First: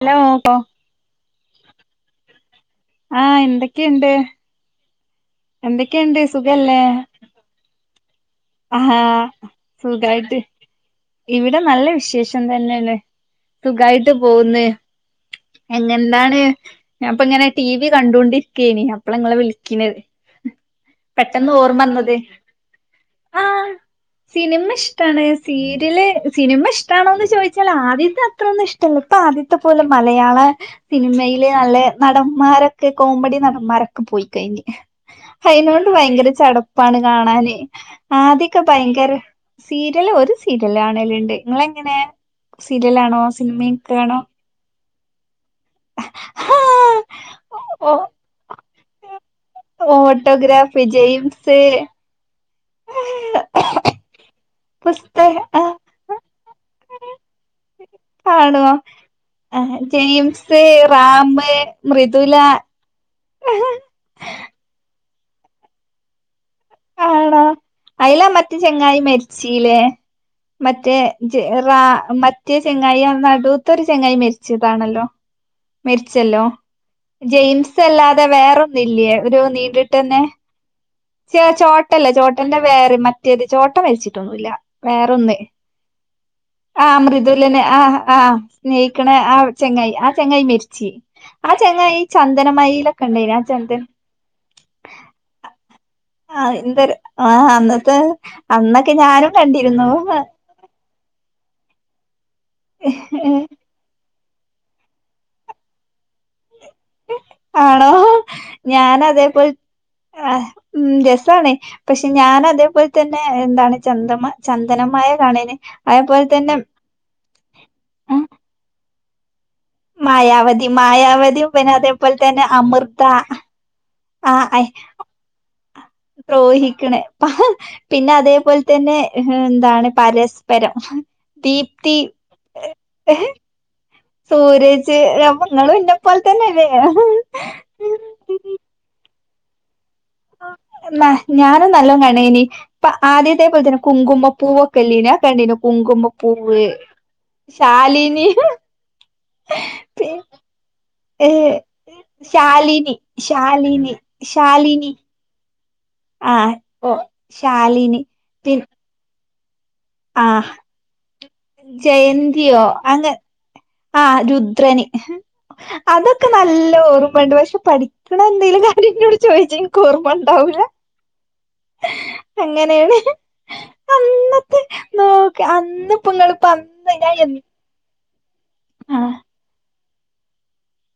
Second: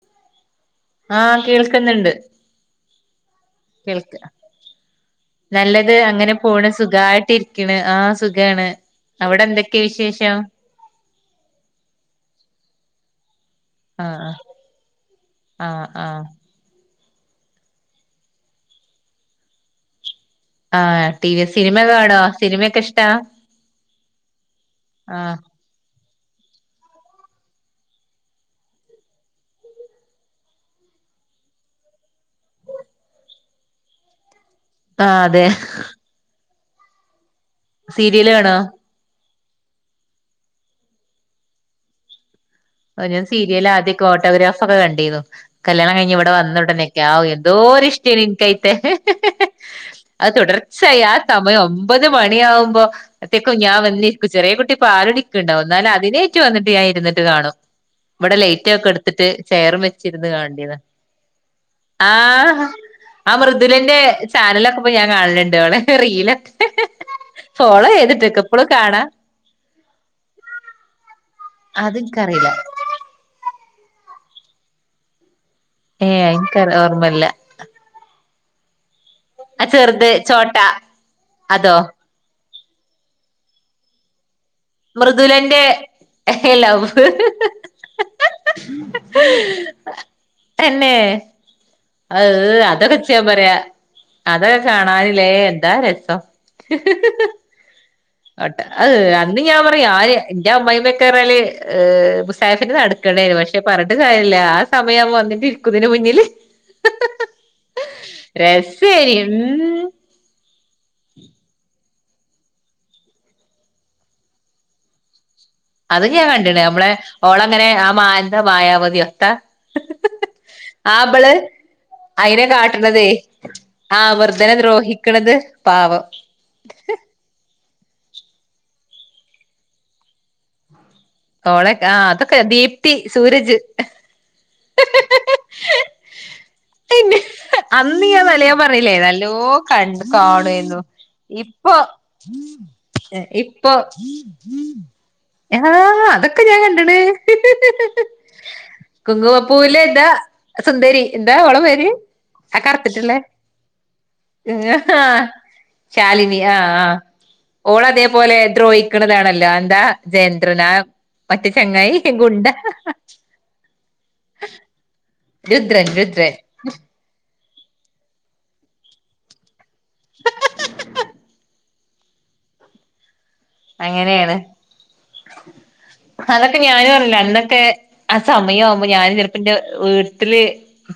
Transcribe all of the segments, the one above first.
Hello ട്ടോ ആ കേൾക്കുന്നുണ്ട് ആ എന്തൊക്കെയുണ്ട് കേൾക്ക നല്ലത് എന്തൊക്കെയുണ്ട് അങ്ങനെ പോണു സുഖായിട്ട് ഇരിക്കണ് ആ ആ സുഖായിട്ട് ഇവിടെ നല്ല വിശേഷം തന്നെയാണ് സുഖായിട്ട് ആഹ് പോന്ന് ആഹ് ആഹ് എങ്ങെന്താണ് ഞപ്പിങ്ങനെ ടി വി കണ്ടൊണ്ടിരിക്കാ നെ അപ്പള നിങ്ങളെ വിളിക്കണത് ആ ടിവി പെട്ടെന്ന് സിനിമ ഓർമ്മ വന്നത് കാണുവാ സിനിമൊക്കെ ഇഷ്ടാ ആ സിനിമ ഇഷ്ടാണെ ആഹ് സീരിയൽ സിനിമ ഇഷ്ടാണോന്ന് ചോദിച്ചാൽ ആദ്യത്തെ അത്രൊന്നും ഇഷ്ടല്ല ഇപ്പൊ ആദ്യത്തെ പോലെ മലയാള സിനിമയില് നല്ല നടന്മാരൊക്കെ കോമഡി നടന്മാരൊക്കെ പോയി ആഹ് അതെ അയിനോണ്ട് ഭയങ്കര ചടപ്പ് ഇപ്പാണ് കാണാനേ ശരി ആദ്യൊക്കെ ഭയങ്കര സീരിയല് ഒരു സീരിയല് കാണലുണ്ട് നിങ്ങളെങ്ങനെ ഓരോ സീരിയലാണോ സീരിയൽ ആദ്യ സിനിമയൊക്കെയാണോ ഓട്ടോഗ്രാഫ് ഒക്കെ കണ്ടു കല്യാണം കഴി ഇവിടെ ഹാ വന്നോടനെക്കെ ആ ഏ ഓ തോരിഷ്ട്ട നികൈ എ അത് ഓട്ടോഗ്രാഫ് തുടർച്ചയായി ആ ജെയിംസ് സമയം ഒമ്പത് മണിയാവുമ്പോത്തേക്കും ഞാൻ വന്നിരിക്കും ചെറിയ കുട്ടി പാല് പുസ്തക കുടിക്ക്ഇണ്ടാവും എന്നാലും അതിനെ റ്റ [unintelligible] വന്നിട്ട് ഞൻ ഇരുന്നിട്ട് കാണും ഇവിടെ ആണോ ലൈറ്റൊക്കെ കെടുത്തിട്ട് ചെയറും വെച്ചിരുന്ന് ജെയിംസ് കാണണ്ടിയ റാം മൃദുല ആ മൃദുലന്റെ ചാനലൊക്കെ കാണല്ണ്ട് ഓളെ റീലൊക്കെ ആണോ ഫോളോ ആയില്ലേ ചെയ്തിട്ടക്ക മറ്റേ ഇപ്പളും ചെങ്ങായി കാണാ മെരിച്ചിയിലേ മറ്റേ റ അത് എനിക്കറിയില്ല മറ്റേ ചെങ്ങാായി നാട്ടു ഒരു ചെങ്ങായി മരിച്ചതാണല്ലോ ഏഹ് മരിച്ചല്ലോ എനിക്ക ഓർമ്മല്ല ജെയിംസ് അല്ലാ അത [unintelligible] വേറെൊന്ന് ഇല്ലേ ആ ചെറുത് ചോട്ട ച അതോ ചോട്ടല്ലേ ചോട്ട ട്ടന്റെ വേറെ മറ്റേത് ചോട്ട മരിച്ചിട്ടൊന്നുല്ല വേറൊന്ന് മൃദുലന്റെ ആ ലൗവ് മൃദുലന് ആ ആ സ്നേഹിക്കണ ആ ചെങ്ങായി ആ ചെങ്ങായി മരിച്ച് എന്നെ ആ ചെങ്ങായി ആഹ് ചന്ദനമയിലൊക്കെ അതൊക്കെച്ചാ ഉണ്ടായിന് ആ പറയാ ചന്ദൻ അതൊക്കെ കാണാനില്ലേ എന്താ രസം ആ എന്ത ആ അന്നത്തെ ട്ട് അന്നൊക്കെ അഹ് ഞാനും അന്ന് ഞാൻ പറയാ കണ്ടിരുന്നു ആര് എന്റെ അമ്മായി [unintelligible] [unintelligible] നടക്കേണ്ടി വരും പക്ഷെ പറഞ്ഞിട്ട്‌ കാര്യല്ല ല്ല സമയം വന്നിട്ട് ഇരിക്കു ഇതിന്റെ മുന്നില് ആണോ ഞാൻ രസേനി അതേപോല ഉം മം രസണേ പക്ഷെ ഞാൻ അതേപോലെ തന്നെ എന്താണ് ചന്ദ ചന്ദനമായ കാണെനി അതൊക്കെ ഞാൻ കണ്ടിണ് നമ്മളെ ഓളെ ഇങ്ങനെ ആ ഉം മയന്റെ മായാവതിയോ ട്ട മായാവതി മായാവതി പിന്നെ അതേപോലെ തന്നെ അയിനെ അമൃത കാട്ടണതേ ആ വെറുതനെ ദ്രോഹിക്കണത് പാവം ദ്രോഹിക്ക്ണേ പ പിന്നെ അതേപോലെ തന്നെ എന്താണ് പരസ്പരം ഓളെ ആ ദീപ്തി അതൊക്കെ ദീപ്തി സൂരജ് സൂരജ് നിങ്ങളും ഇന്നെ പോലെ തന്നെയല്ലേ പിന്നെ അന്ന് ഞാൻ വലയാൻ പറഞ്ഞല്ലേ നല്ല ഹലോ ന്ന ഞാനും നല്ലോ കണേനി ഇപ്പം ആദ്യതേപോലെ ഇപ്പൊ തന്നെ കുങ്കുമപൂവൊക്കെ ഇല്ലേനേ ആ ഒക്കെ കണ്ടിനേകുങ്കുമ അതൊക്കെ ഞാൻ കണ്ടണ് കുങ്കുവപ്പൂല്ല എന്താ സുന്ദരി ഏ എന്താ അവഓള പേര് ആ ശാലിനി കറുത്തിട്ടില്ലേ ശാലിനി ശാലിനി ആ ശാലിനി ആ ആ ഓ ഓൾ ശാലിനി അതേപോലെ പി ദ്രോഹിക്ക്ണതാണലേ ആ [unintelligible] [unintelligible] ജയന്തിയോ അങ്ങ് ആഹ് രുദ്രനി രുദ്രൻ അതൊക്കെ രുദ്രൻ നല്ല ഓർമ്മ്ണ്ട് പഷേ പഠിക്കണ എന്തേലും കാ ര്യം ന്ന്നോട്‌ ചോയിച്ച് ക്കോർമ്മ ഒണ്ടാവൂല അങ്ങനെയാണ് അങ്ങനെയാണ് നോക്കെ അന്ന്പ്പങ്ങള് അതൊക്കെ ഞാനും പ്പന്ന് അറില്ല ഞായെ അന്നൊക്കെ ആ സമയാവുമ്പോ ഞാനും ചെൽപ്പന്റ വ്ട്ട്ല്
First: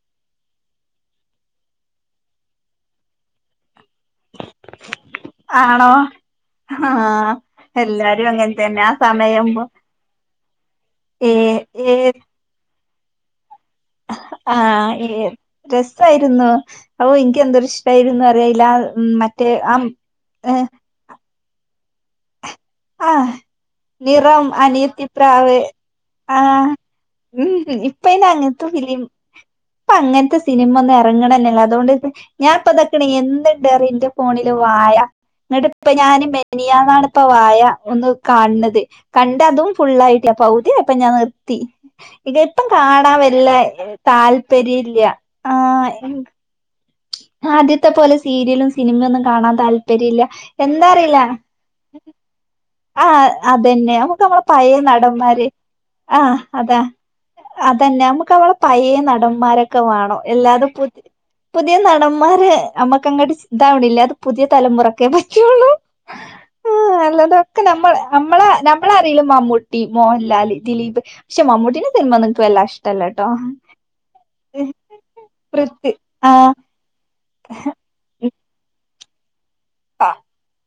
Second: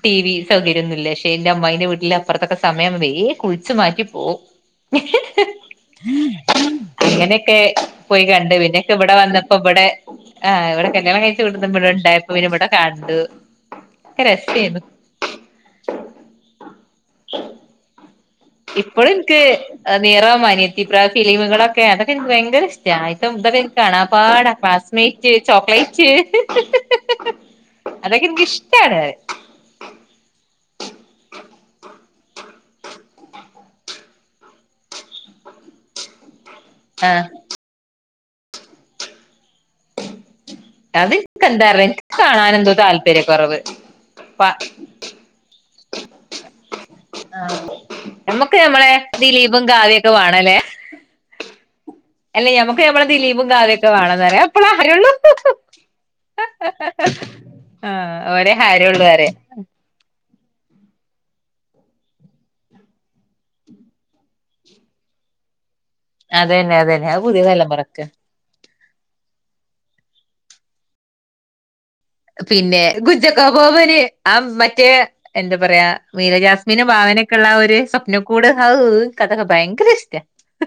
ടി വി സൗകര്യന്നുല്ല ക്ഷെ ഇന്റെ അമ്മായ്ന്റെ വീട്ടില് അപ്പർത്തൊക്കെ സമയംവയ് വേ കു ച് മാറ്റിപ്പോവും ആണോ ആ അങ്ങനെക് ക്കെ പോയി എല്ലാരും കണ്ട് അങ്ങനെ തന്നെ ആ പിന്നൊക്കെ ഇവടെ വന്നപ്പോ സമയാവുമ്പോ വടെ ആഹ് വടെ കല്യാണം ഏ ഏത് കയ്ച്ച [unintelligible] കണ്ടു ഒക്കെ രസേന്നു ആഹ് എഹ് രസായിരുന്നോ. അപ്പൻക്ക് എന്തൊരു ഇഷ്ടായിരുന്നു അറിയോ ഇല ഇപ്പഴും എനിക്ക് മറ്റേ ആം ഏഹ് ഇവിടൊക്കെ അത ക്കെൻക്ക് ഭയ്ങ്കര ആഹ് നിറം, അനിയത്തി ക്ലാസ്മേറ്റ് പ്രാവ് ചോക്ലേറ്റ് ആഹ് ഉംഹ് ഇപ്പയ്ന് അതൊക്കെ എനിക്ക് അങ്ങൻത്തെ ഫിലിം ഇഷ്ടാണ് പ്പങ്ങൻത്തെ സിനിമൊന്നും എറങ്ങണന്നല്ല അതോണ്ട് പ്പ ഞാൻ ഇപ്പതക്കണ എന്ന്ണ്ടറ്യോ ഇന്റെ ഫോണില് വാഴ. ന്നട്ട് പ്പ ഞാന് മെ നിയാന്നാണ് പ്പ ആഹ് വാഴ ഒന്നു കാണ് ണത് കണ്ട് അതും ഫുള്ളായി ല്ല പൗതിയായപ്പ ഞാൻ അത് എനിക്ക് നിർത്തി. എന്താറില്ല എനിക്ക് ഇതെപ്പം കാണാനെന്തോ കാണാൻ താല്പര്യ വല്ലെ കൊറവ് പ താല്പര്യ ഇല്ല. ആഹ് എന് ആഹ് ആദ്യത്തെ പോലെ നമ്മക്ക് സീരിയലും നമ്മളെ സിനിമൊന്നും കാണാൻ ദിലീപും കാവ്യൊക്കെ താല്പര്യല്ല. എന്താ അറീല ല്ലെ ഞമ്മക്ക് ഞമ്മളെ ദിലീപും കാവ്യക്കെ വേണന്നറിയ എപ്പള പഴയ ഹരിയൊള്ളു. നടന്മാര് ആഹ് അതാ അതന്നെ ആഹ് ഒര് ഹരൊള്ളു അറ ഓഹ് എല്ലാതും പുതി പുതിയ നടന്മാര് അമ്മക്കങ്ങട്ട് ശ് ഇതാവണില്ല അത് പുതിയ തലമുറക്കെ പറ്റൂള്ളൂ അതന്നെ അതന്നെ അത് പുതിയ തലമുറക്ക് നമ്മളറിയിന്ന മമ്മൂട്ടി, മോഹൻലാല്, ദിലീപ് പക്ഷെ മമ്മൂട്ടിനെ പിന്നെ ഗുഞ്ചക്കബോബന് ആഹ് മറ്റേ എന്താ പറയാ പൃഥ്വി മീര ജാസ്മിന് ബാ ക്ക്ള്ള ആഹ് ഒരു സ്വപ്നക്കൂട് ഹൗ ഏഹ് കഥ കം ഭയങ്കര ഇഷ്ട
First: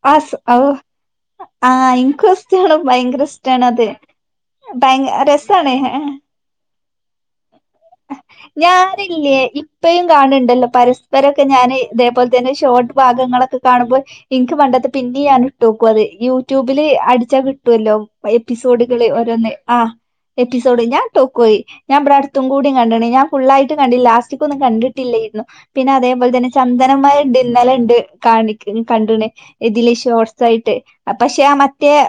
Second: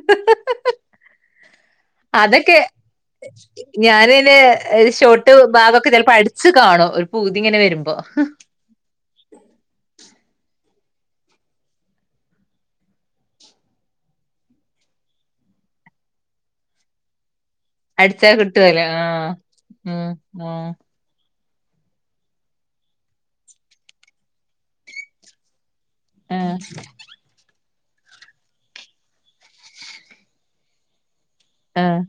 ആഹ് ആഹ് ഇൻക്കും അതൊക്കെ ഇഷ്ടാണ് ഭയങ്കര ഇഷ്ടാണ് അത്. ഞാനന്നെ ഭയ ഷോർട്ട് രസാണ് ഭാഗൊക്കെ ചിലപ്പോ അടി ച്ച് കാണോ ഒരു പൂ ഞാനില്ലേ ഇപ്പഴും കാണ് ണ്ട പരസ്പരം ഒക്കെ ഞാന് ഇതേപോൽ തന്നെ ഷോർട്ട് ഭാഗങ്ങളൊക്കെ കാണുമ്പോ ഇൻക്ക് പണ്ടത്തെ പിന്നി ഞാൻ ഇട്ടോക്കും അത് യൂട്യൂബില് അടിച്ചാ കി ട്ടു ല്ലോ അടിച്ചാ കിട്ടുവല്ലോ എപ്പിസോഡുകള് ആഹ് ഓരോന്ന് ആ ഉം ഉം എപ്പിസോഡ് ഞാൻ ട്ടോ കോയി ഞാൻ ബടെ അട് ത്തും കൂടി കണ്ട് ണ്. ഞാൻ ഫുള്ളായിട്ട് കണ്ടില്ല ലാസ്റ്റിക്കൊന്നും കിട്ടില്ലേര്ന്നു. പിന്നെ അതേപോലെ തന്നെ ഉം ചന്ദനമഴണ്ട് ഇന്നലെ യൂ ട് കാണിക്ക്ണ് കണ്ട്ണ് ഇതില് ഷോർസായിട്ട് അ പക്ഷെ മറ്റേ ഉം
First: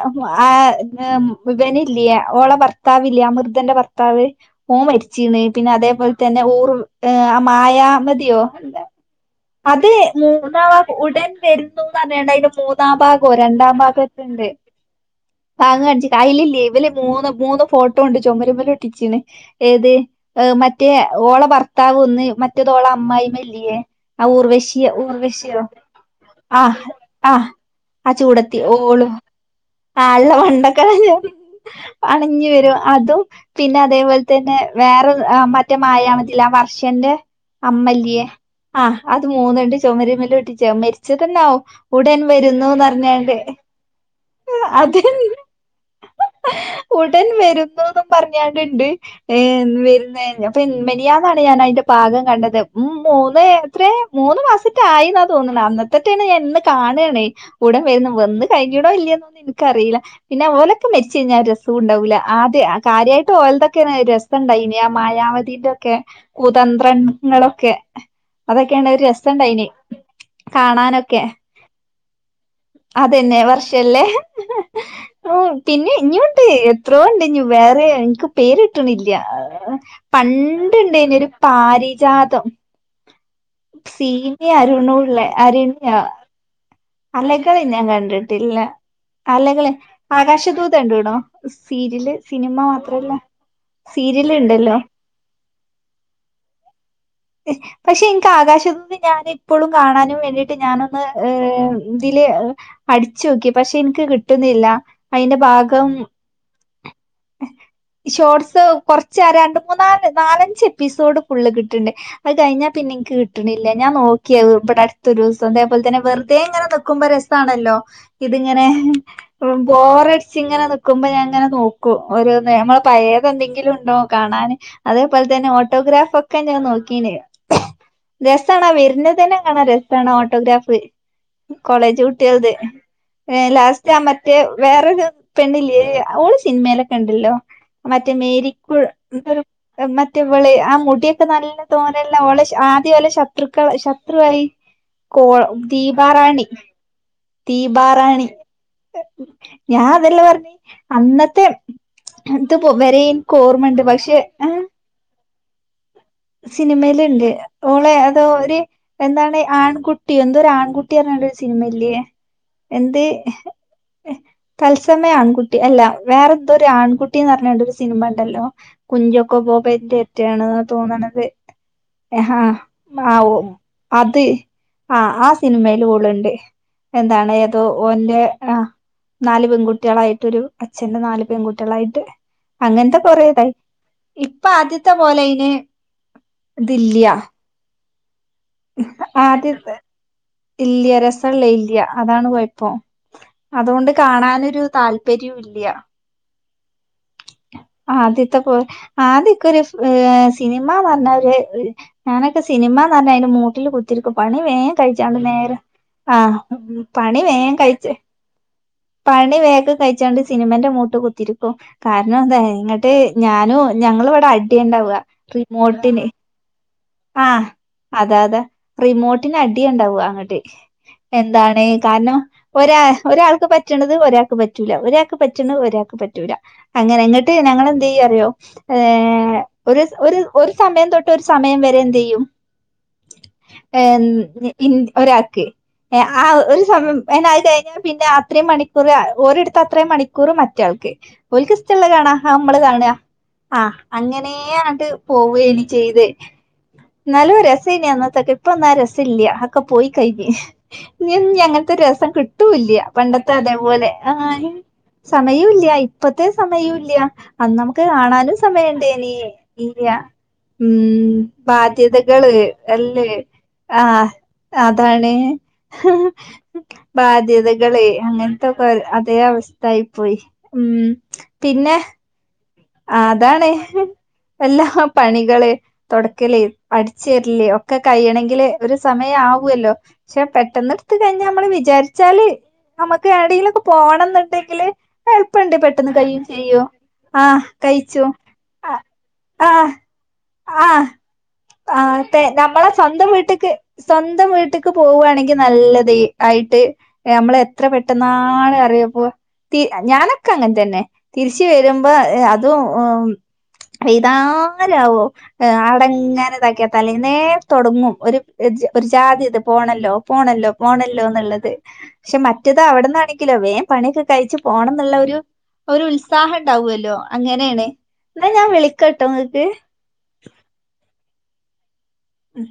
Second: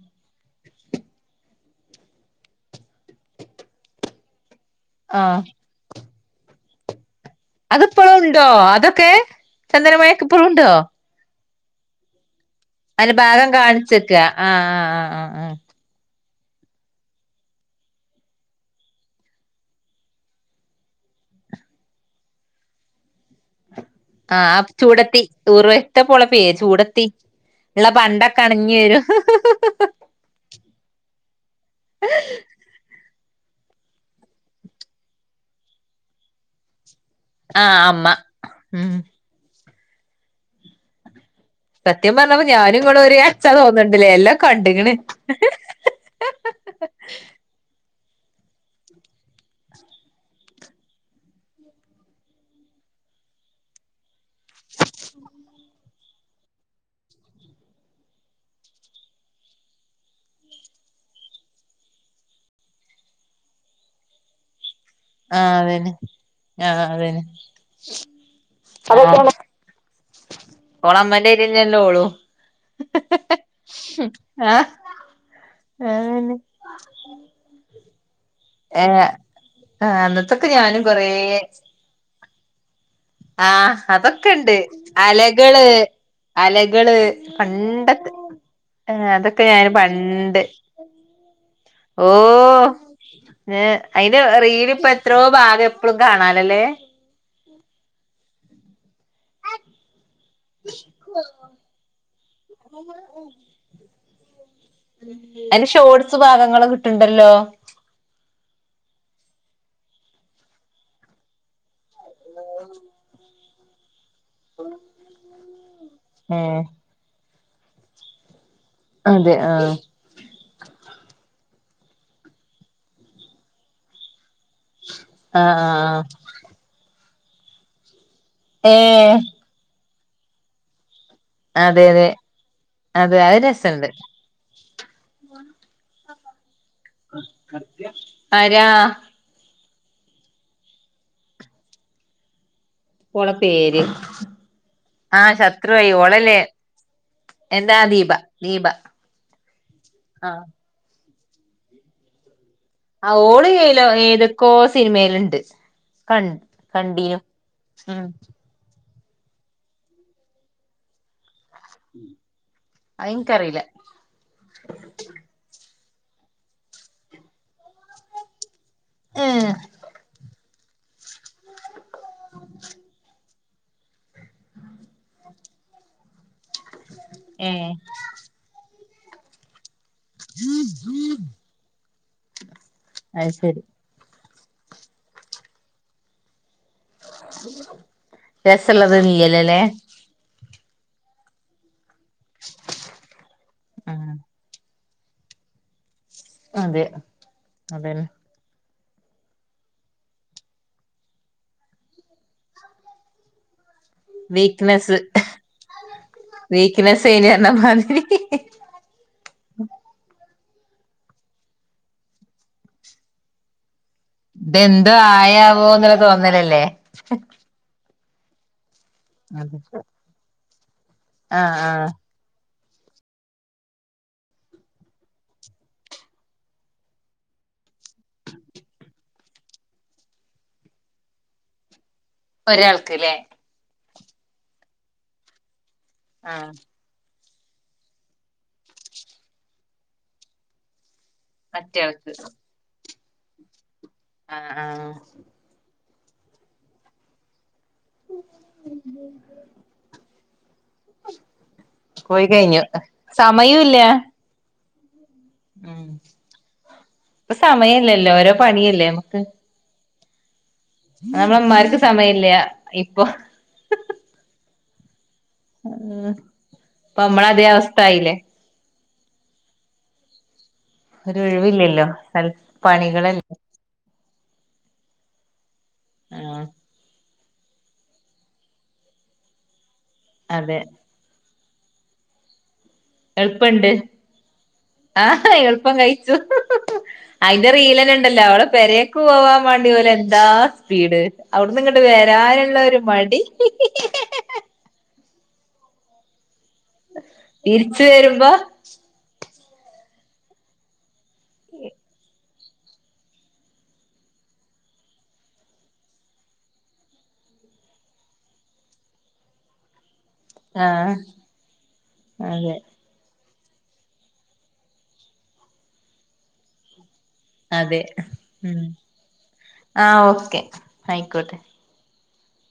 ആ ഏം ഇവന് ഇല്ല്യേ ഓള ഭർ ഭർത്താവില്ല അമൃതന്റെ ഭർത്താവ് [unintelligible] ചീണ് ആഹ് പിന്നെ അതേപോൽ തന്നെ ഊർ ഏ അ അതിപ്പളും മായമതിയോ ഉണ്ടോ [unintelligible] അതൊക്കെ അത് ചന്ദനമഴക്ക് ഇപ്പഴും മൂന്നാക്ലാസ്സ്‌ ഉടെ ൻ വരുന്നൂ നർഞാണ്ട് [unintelligible] അയ്ന് ഭാഗം കാണിച്ചക്കാ ആ ആ ആ ആ ആ ട്ടൈല് ഇല്ലേ ഇവല മൂന്ന് മൂന്ന് ഫോട്ടോ ഉണ്ട് ചുമര്മ്മല് ഒട്ടിച്ചിണ് ഏത് മറ്റേ ഓള ഭർത്താവ് ഒന്ന് മറ്റതോള അമ്മായിമല്ല്യേ ആ ആഹ് ഊർവശിയോ ചൂടത്തി ഊർവശിയോ ഉറുവത്തെ പൊളപ്പേ ആഹ് ചൂടത്തി ആഹ് ഇള്ള ആ പണ്ടൊക്കെ ചൂടത്തി അണഞ്ഞ് വരും ഓളും ആള്ള വണ്ടൊക്കെ അണിഞ്ഞു വരും അതും പിന്നെ അതേപോൽ തന്നെ വേറെ ആ മറ്റേ മായമതില്ലെ ആ വർഷന്റെ ആഹ് അമ്മ അമ്മല്ല്യേ ഉം ആഹ് അത് മൂന്ന്ണ്ട് ചൊമരിമല് ഒട്ടിച്ച മരിച്ച ത്ത്ന്നാവും സത്യം ഉടൻ പറഞ്ഞപ്പോ വരുന്നു ഞാനും ഇങ്ങളും ഒരു ന്നർഞ്ഞാണ്ട്. അച്ഛാ തോന്ന്ണ്ട്ല്ലേ എല്ലാം ആഹ് കണ്ട്ക്ക്ണ് അതന്നെ ഉടൻ വരുന്നു പറഞ്ഞാണ്ട് ഉണ്ട് വരുന്നെന്റെ മെനിഞ്ഞാന്നാണ് ഞാൻ അതിന്റെ ഭാഗം കണ്ടത് ഉം മൂന്ന്- എത്ര മൂന്ന് മാസം മറ്റോ ആയിന്നാ തോന്നണെ അന്നത്തെ- [unintelligible] ഞാൻ ഇന്ന് കാണുവാണെ ഉടൻ വന്ന് വന്നന്ന് കഴിഞ്ഞിടോ ഇല്ലയന്നൊന്നും എനിക്കറിയില്ല പിന്നെ അവ ഓലൊക്കെ മെച്ച കിഞ്ഞാ രസംണ്ടാവൂില്ല ആദ്യ ആ കാര്യമായിട്ട് ഓലതൊക്കെ രസംണ്ടായി ആ ആഹ് മായാവതിന്റെ അതന്നെ ഒക്കെ ആഹ് അതന്നെ കുതന്ത്രങ്ങളൊക്കെ ഇത് തൊക്കെ ആഹ് രസമുണ്ടായിരുന്നു കാണാനൊക്കെ ഓളമ്മന്റെ ഏരിയന്നെല്ലേ ഓളും അതന്നെ വർഷം അല്ലേ ആഹ് പിന്നെ ഇനിയും അതന്നെ ഉണ്ട് എത്രയാ ഉണ്ട് വേറെ- അതെ എനിക്കും ഏഹ് പേരിട്ടണില്ല ആഹ് അന്നത്തൊക്കെ പണ്ട് ഞാനും കൊറേ ഇണ്ടാരുന്നു ഒരു പാരിജാത- അത്തം ആ അതൊക്കെ ഉണ്ട് അലകള് അരുണ്യ അലകൾ അലകള് ഞാൻ കണ്ടിട്ടില്ല ഏഹ് അതൊക്കെ അലകള് ഞാന് പണ്ട് ആകാശദൂത് കണ്ടിക്കിണോ ഓ സീരിയല് സിനിമ മാത്രല്ല സീരിയല് ഉണ്ടല്ലോ എപ്പളും കാണാലല്ലേ പക്ഷെ ഇങ്ക് ആകാശത്ത ഞാന ഇപ്പോഴും കാണാനും വേണ്ടിട്ട് ഞാനൊന്ന് ഏ ഇതില് അടിച്ചു നോക്കി പക്ഷെ എനിക്ക് കിട്ടുന്നില്ല അതിന്റെ ഭാഗം ണ്ടല്ലോ കുറച്ച് രണ്ട് മൂന്നാല് നാലഞ്ച് എപ്പിസോഡ് ഫുള്ള് കിട്ടി ണ്ട് അത് കഴിഞ്ഞാ പിന്നെട്ട കിട്ടണില്ല ഞാൻ നോക്കി ഇവിടേ അടുത്ത ദിവസം അതേപലെ തന്നെ വെറുതെ ഏ ഇങ്ങെക്കുമ്പോ ആണല്ലോ അങ്ങനെ അതെ ആഹ് ബോർ ഇങ്ങനെ നിക്കുമ്പോൾ ഞാൻങ്ങനെ നോ നമ്മൾ പയതെന്തെങ്കിലും ഉണ്ടോ കാണാൻ അതേപോലെ തന്നെ ആഹ് ആഹ് ആഹ് ഓട്ടോഗ്രാഫ് ഒക്കെ ഞാൻ നോക്കീന് [unintelligible] രസണ വരുന്ന തന്നെ കാണാന് ണോ ഓട്ടോഗ്രാഫ് അതെ കോളേജ് അതെ കുട്ടിയള്ളത് അതെ അത് രസണ്ട് ലാസ്റ്റ് ആ മറ്റേ വേറെ ഒരു പെണ്ണില്ലേ ഓക്ക് സിനിമയിലൊക്കെ ഉണ്ടല്ലോ മറ്റ ആരാ മേരിക്കു മറ്റേവള് ആ മുടിയൊക്കെ നല്ല തോന്നേം ഉള്ള ഓള ശത്രുക്കൾ പേര് ശത്രുവായി കോ ആഹ് ശത്രുവായി ഓളല്ലേ ദീപാറാണി എന്താ ദീപ ദീപാറാണി ദീപ ഞാൻ അതെല്ലാം ആഹ് പറഞ്ഞി അന്നത്തെ വരെ ആ എനിക്ക് ഓള ഓർമ്മയുണ്ട് കയിലോ പക്ഷെ ഏതൊക്കോ സിനിമയിലുണ്ട് ക കണ്ടീനു സിനിമയിലുണ്ട് ഓളെ ഉം അതോ ഒരു എന്താണ് ആൺകുട്ടി എന്തൊരു ആൺകുട്ടി പറഞ്ഞണ്ട് സിനിമയില്ലേ എന്ത് അതെനിക്കറിയില്ല തത്സമയം ആൺകുട്ടി അല്ല വേറെ എന്തോരു ആൺകുട്ടിന്ന് പറഞ്ഞണ്ട ഒരു സിനിമ ഉണ്ടല്ലോ കുഞ്ചാക്കോ ഏഹ് ബോബൻ ഉള്ള യാണ് തോന്നണ് [unintelligible] അഹ മാ ഓ അത് ആ ആ സിനിമെല് ഓള് ണ്ട്. എന്താണ് ഏതോ ഏഹ് ഓന്റെ അ നാല് പെൺകു ട്ട്യളായിട്ടൊരു അച്ഛന്റെ നാല് പെൺകുട്ട്യാളായിട്ട് അങ്ങൻത്തെക്കൊരു അത് [unintelligible] ശരി ഇപ്പ ആദ്യത്തെ പോലയ്ന് ദി ല്ല്യാ രസള്ളത് ഇല്യ ല്ലലേ ഇല്യാ രസള്ളെല്യാ അതാണ് കൊയപ്പം അതൊണ്ട് ആഹ് കാണാനൊരു താൽ പര്യൂല്ല അതെ അതന്നെ ആദ്യത്തെ പോ ആദ്യക്കൊരു അ് സിനിമാ ന്നർഞ്ഞാ ഒര് ഞാനൊക്കെ സിനിമാ ന്നർഞ്ഞാ അയിന്റെ മൂട്ടിൽ കു ത്തിരിക്കും പണി വേം വീക്ക്നെസ്സ് കഴിച്ചാണ്ട് നേരം ആഹ് പണി വീക്ക്നെസ്സേനി പറഞ്ഞ വേം കഴിച്ച് മാതിരി പണി വേഗം കഴിച്ചാണ്ട് സിനിമന്റെ മുട്ട് കുത്തിരിക്കും കാരണം എന്താ ങ്ങട്ട് ഞാനും ഞങ്ങളിവിടെ ഇതെന്തോ അടിയുണ്ടാവുക ആയാവോന്നുള്ള റിമോട്ടിന് തോന്നലല്ലേ ആഹ് അതെ അതെ റിമോട്ടിന് അതെ അടി ഇണ്ടാവാ അങ്ങട്ട് ആഹ് എന്താണ് ആഹ് കാരണം ഒരാ ഒരാൾക്ക് പറ്റണത് ഒരാക്ക് പറ്റൂല ഒരാക്ക് പറ്റണ്, ഒരാക്ക് പറ്റൂല, അങ്ങനെ എന്നിട്ട് ഞങ്ങള് എന്ത് ചെയ്യാ അറിയോ, ഏഹ് ഒര് ഒര് ഒര് സമയം തൊട്ട് ഒര് സമയം വെ ഇത് എന്തെയ്യും ഒരാൾക്ക് ല്ലേ [unintelligible] ഒരാക്ക് ഏ ആ ആഹ് ഒരു സമയം അ അത് കഴിഞ്ഞാ പിന്നെ അത്രയും മണിക്കൂറ് ഓരിട്ത്ത അത്രയും മണിക്കൂറ് മറ്റെയാൾക്ക് ഓൽക്കിസ്റ്റ്ള്ളത് കാണാ മറ്റേയാൾക്ക് ആത് നമ്മള് കാണാ ആഹ് അങ്ങനേ ആഹ് അങ്ങട്ട് ആഹ് പോവേനി ചെയ്ത് നല്ലൂ രസ് പിന്നെയന്നത്തൊക്കെ ഇപ്പളൊന്നാ രസ ഇല്ല്യ ഒക്കെ പോയി കയിഞ്ഞ് ഇനിയൊന്ന് ഇനിയങ്ങനത്തെ രസം പോയി കിട്ടൂ കഴിഞ്ഞു ഇല്ല്യ പണ്ടത്തെ സമയൂല്ല അതേപോലെ ആഹ് സമയൂ ഇല്ല്യ ഉം ഇപ്പത്തെ സമയൂ ഇല്ല്യ ഇപ്പൊ അന്നമുക്ക് സമയല്ലല്ലോ ഓരോ കാണാനും പണിയല്ലേ സമയുണ്ടേനീ നമ്മക്ക് ഇല്ല്യ ഉം നമ്മളമ്മാർക്ക് സമയല്ല ബാധ്യതകള് ഇപ്പൊ അല്ലേ ആഹ് അതാണ് ഇപ്പൊ ബാധ്യ നമ്മളതേ അവസ്ഥ ആയില്ലേ അതേ അവസ്ഥ ആയി പോയി ഉം പിന്നെ ഒരൊഴിവില്ല്യല്ലോ തൽ അതാണ് എല്ലാ പണികള് തൊടക്കല് ആഹ് അടിക് ചെർല്ലേ ഒക്കെ കഴിയണെങ്കില് ഒരു സമയാവു അല്ലോ ക്ഷേ അതെ പെട്ടെന്നെടുത്ത് കഴിഞ്ഞാ അമ്മള് വിച് ചാരിച്ചാല് നമ്മക്ക് ഏടെങ്കിലൊക്കെ എളുപ്പണ്ട് പോവണംന്നുണ്ടെങ്കില് ആഹ് എളുപ്പണ്ട് പെട്ടെന്ന് കയ്യും ചെയ്യും ആഹ് കഴിച്ചു പീലന്ണ്ടല്ലോ അവടെ ആഹ് പെരേക്ക് പോവാൻ വേണ്ടി ആഹ് ഓലെന്താ ആഹ് സ്പീഡ് അവട് ആഹ് തേ നമ്മള സ്വന്തം വീട്ട്ക്ക് സ്വന്തം വീട്ട്ക്ക് പോവു വാണെങ്കി നല്ലതേ ആയി ട്ട് ഞമ്മളെത്ര തിരിച്ച് വരുമ്പോ പെട്ടെന്നാണ് കറിയൊപ്പോ തീ ഞാനൊക്ക അങ്ങൻതന്നെ തിരിച്ച് വരുമ്പ അത് തും ഉം ഇതാരാവോ അടങ്ങൻ എന്താക്കിയാ തലേന്നേ തൊടങ്ങും ഒരു ഇജ്ജ് ഒരു ജാതി ഇത് പോണല്ലോ പോണല്ലോ ആഹ് പോണല്ലോന്ന്ള്ളത് ക്ഷെ അതെ മറ്റത് അവിടെന്നാണെങ്ക് ങ്കിലോ വേം പണിയൊക്കെ കഴിച്ച് പോണംന്നുള്ള ഒരു ഒരു ഉത്സാഹണ്ടാവു അല്ലോ അതെ ഉം ഇങ്ങക്ക് ആഹ് ഓക്കെ ആയിക്കോട്ടെ ഉം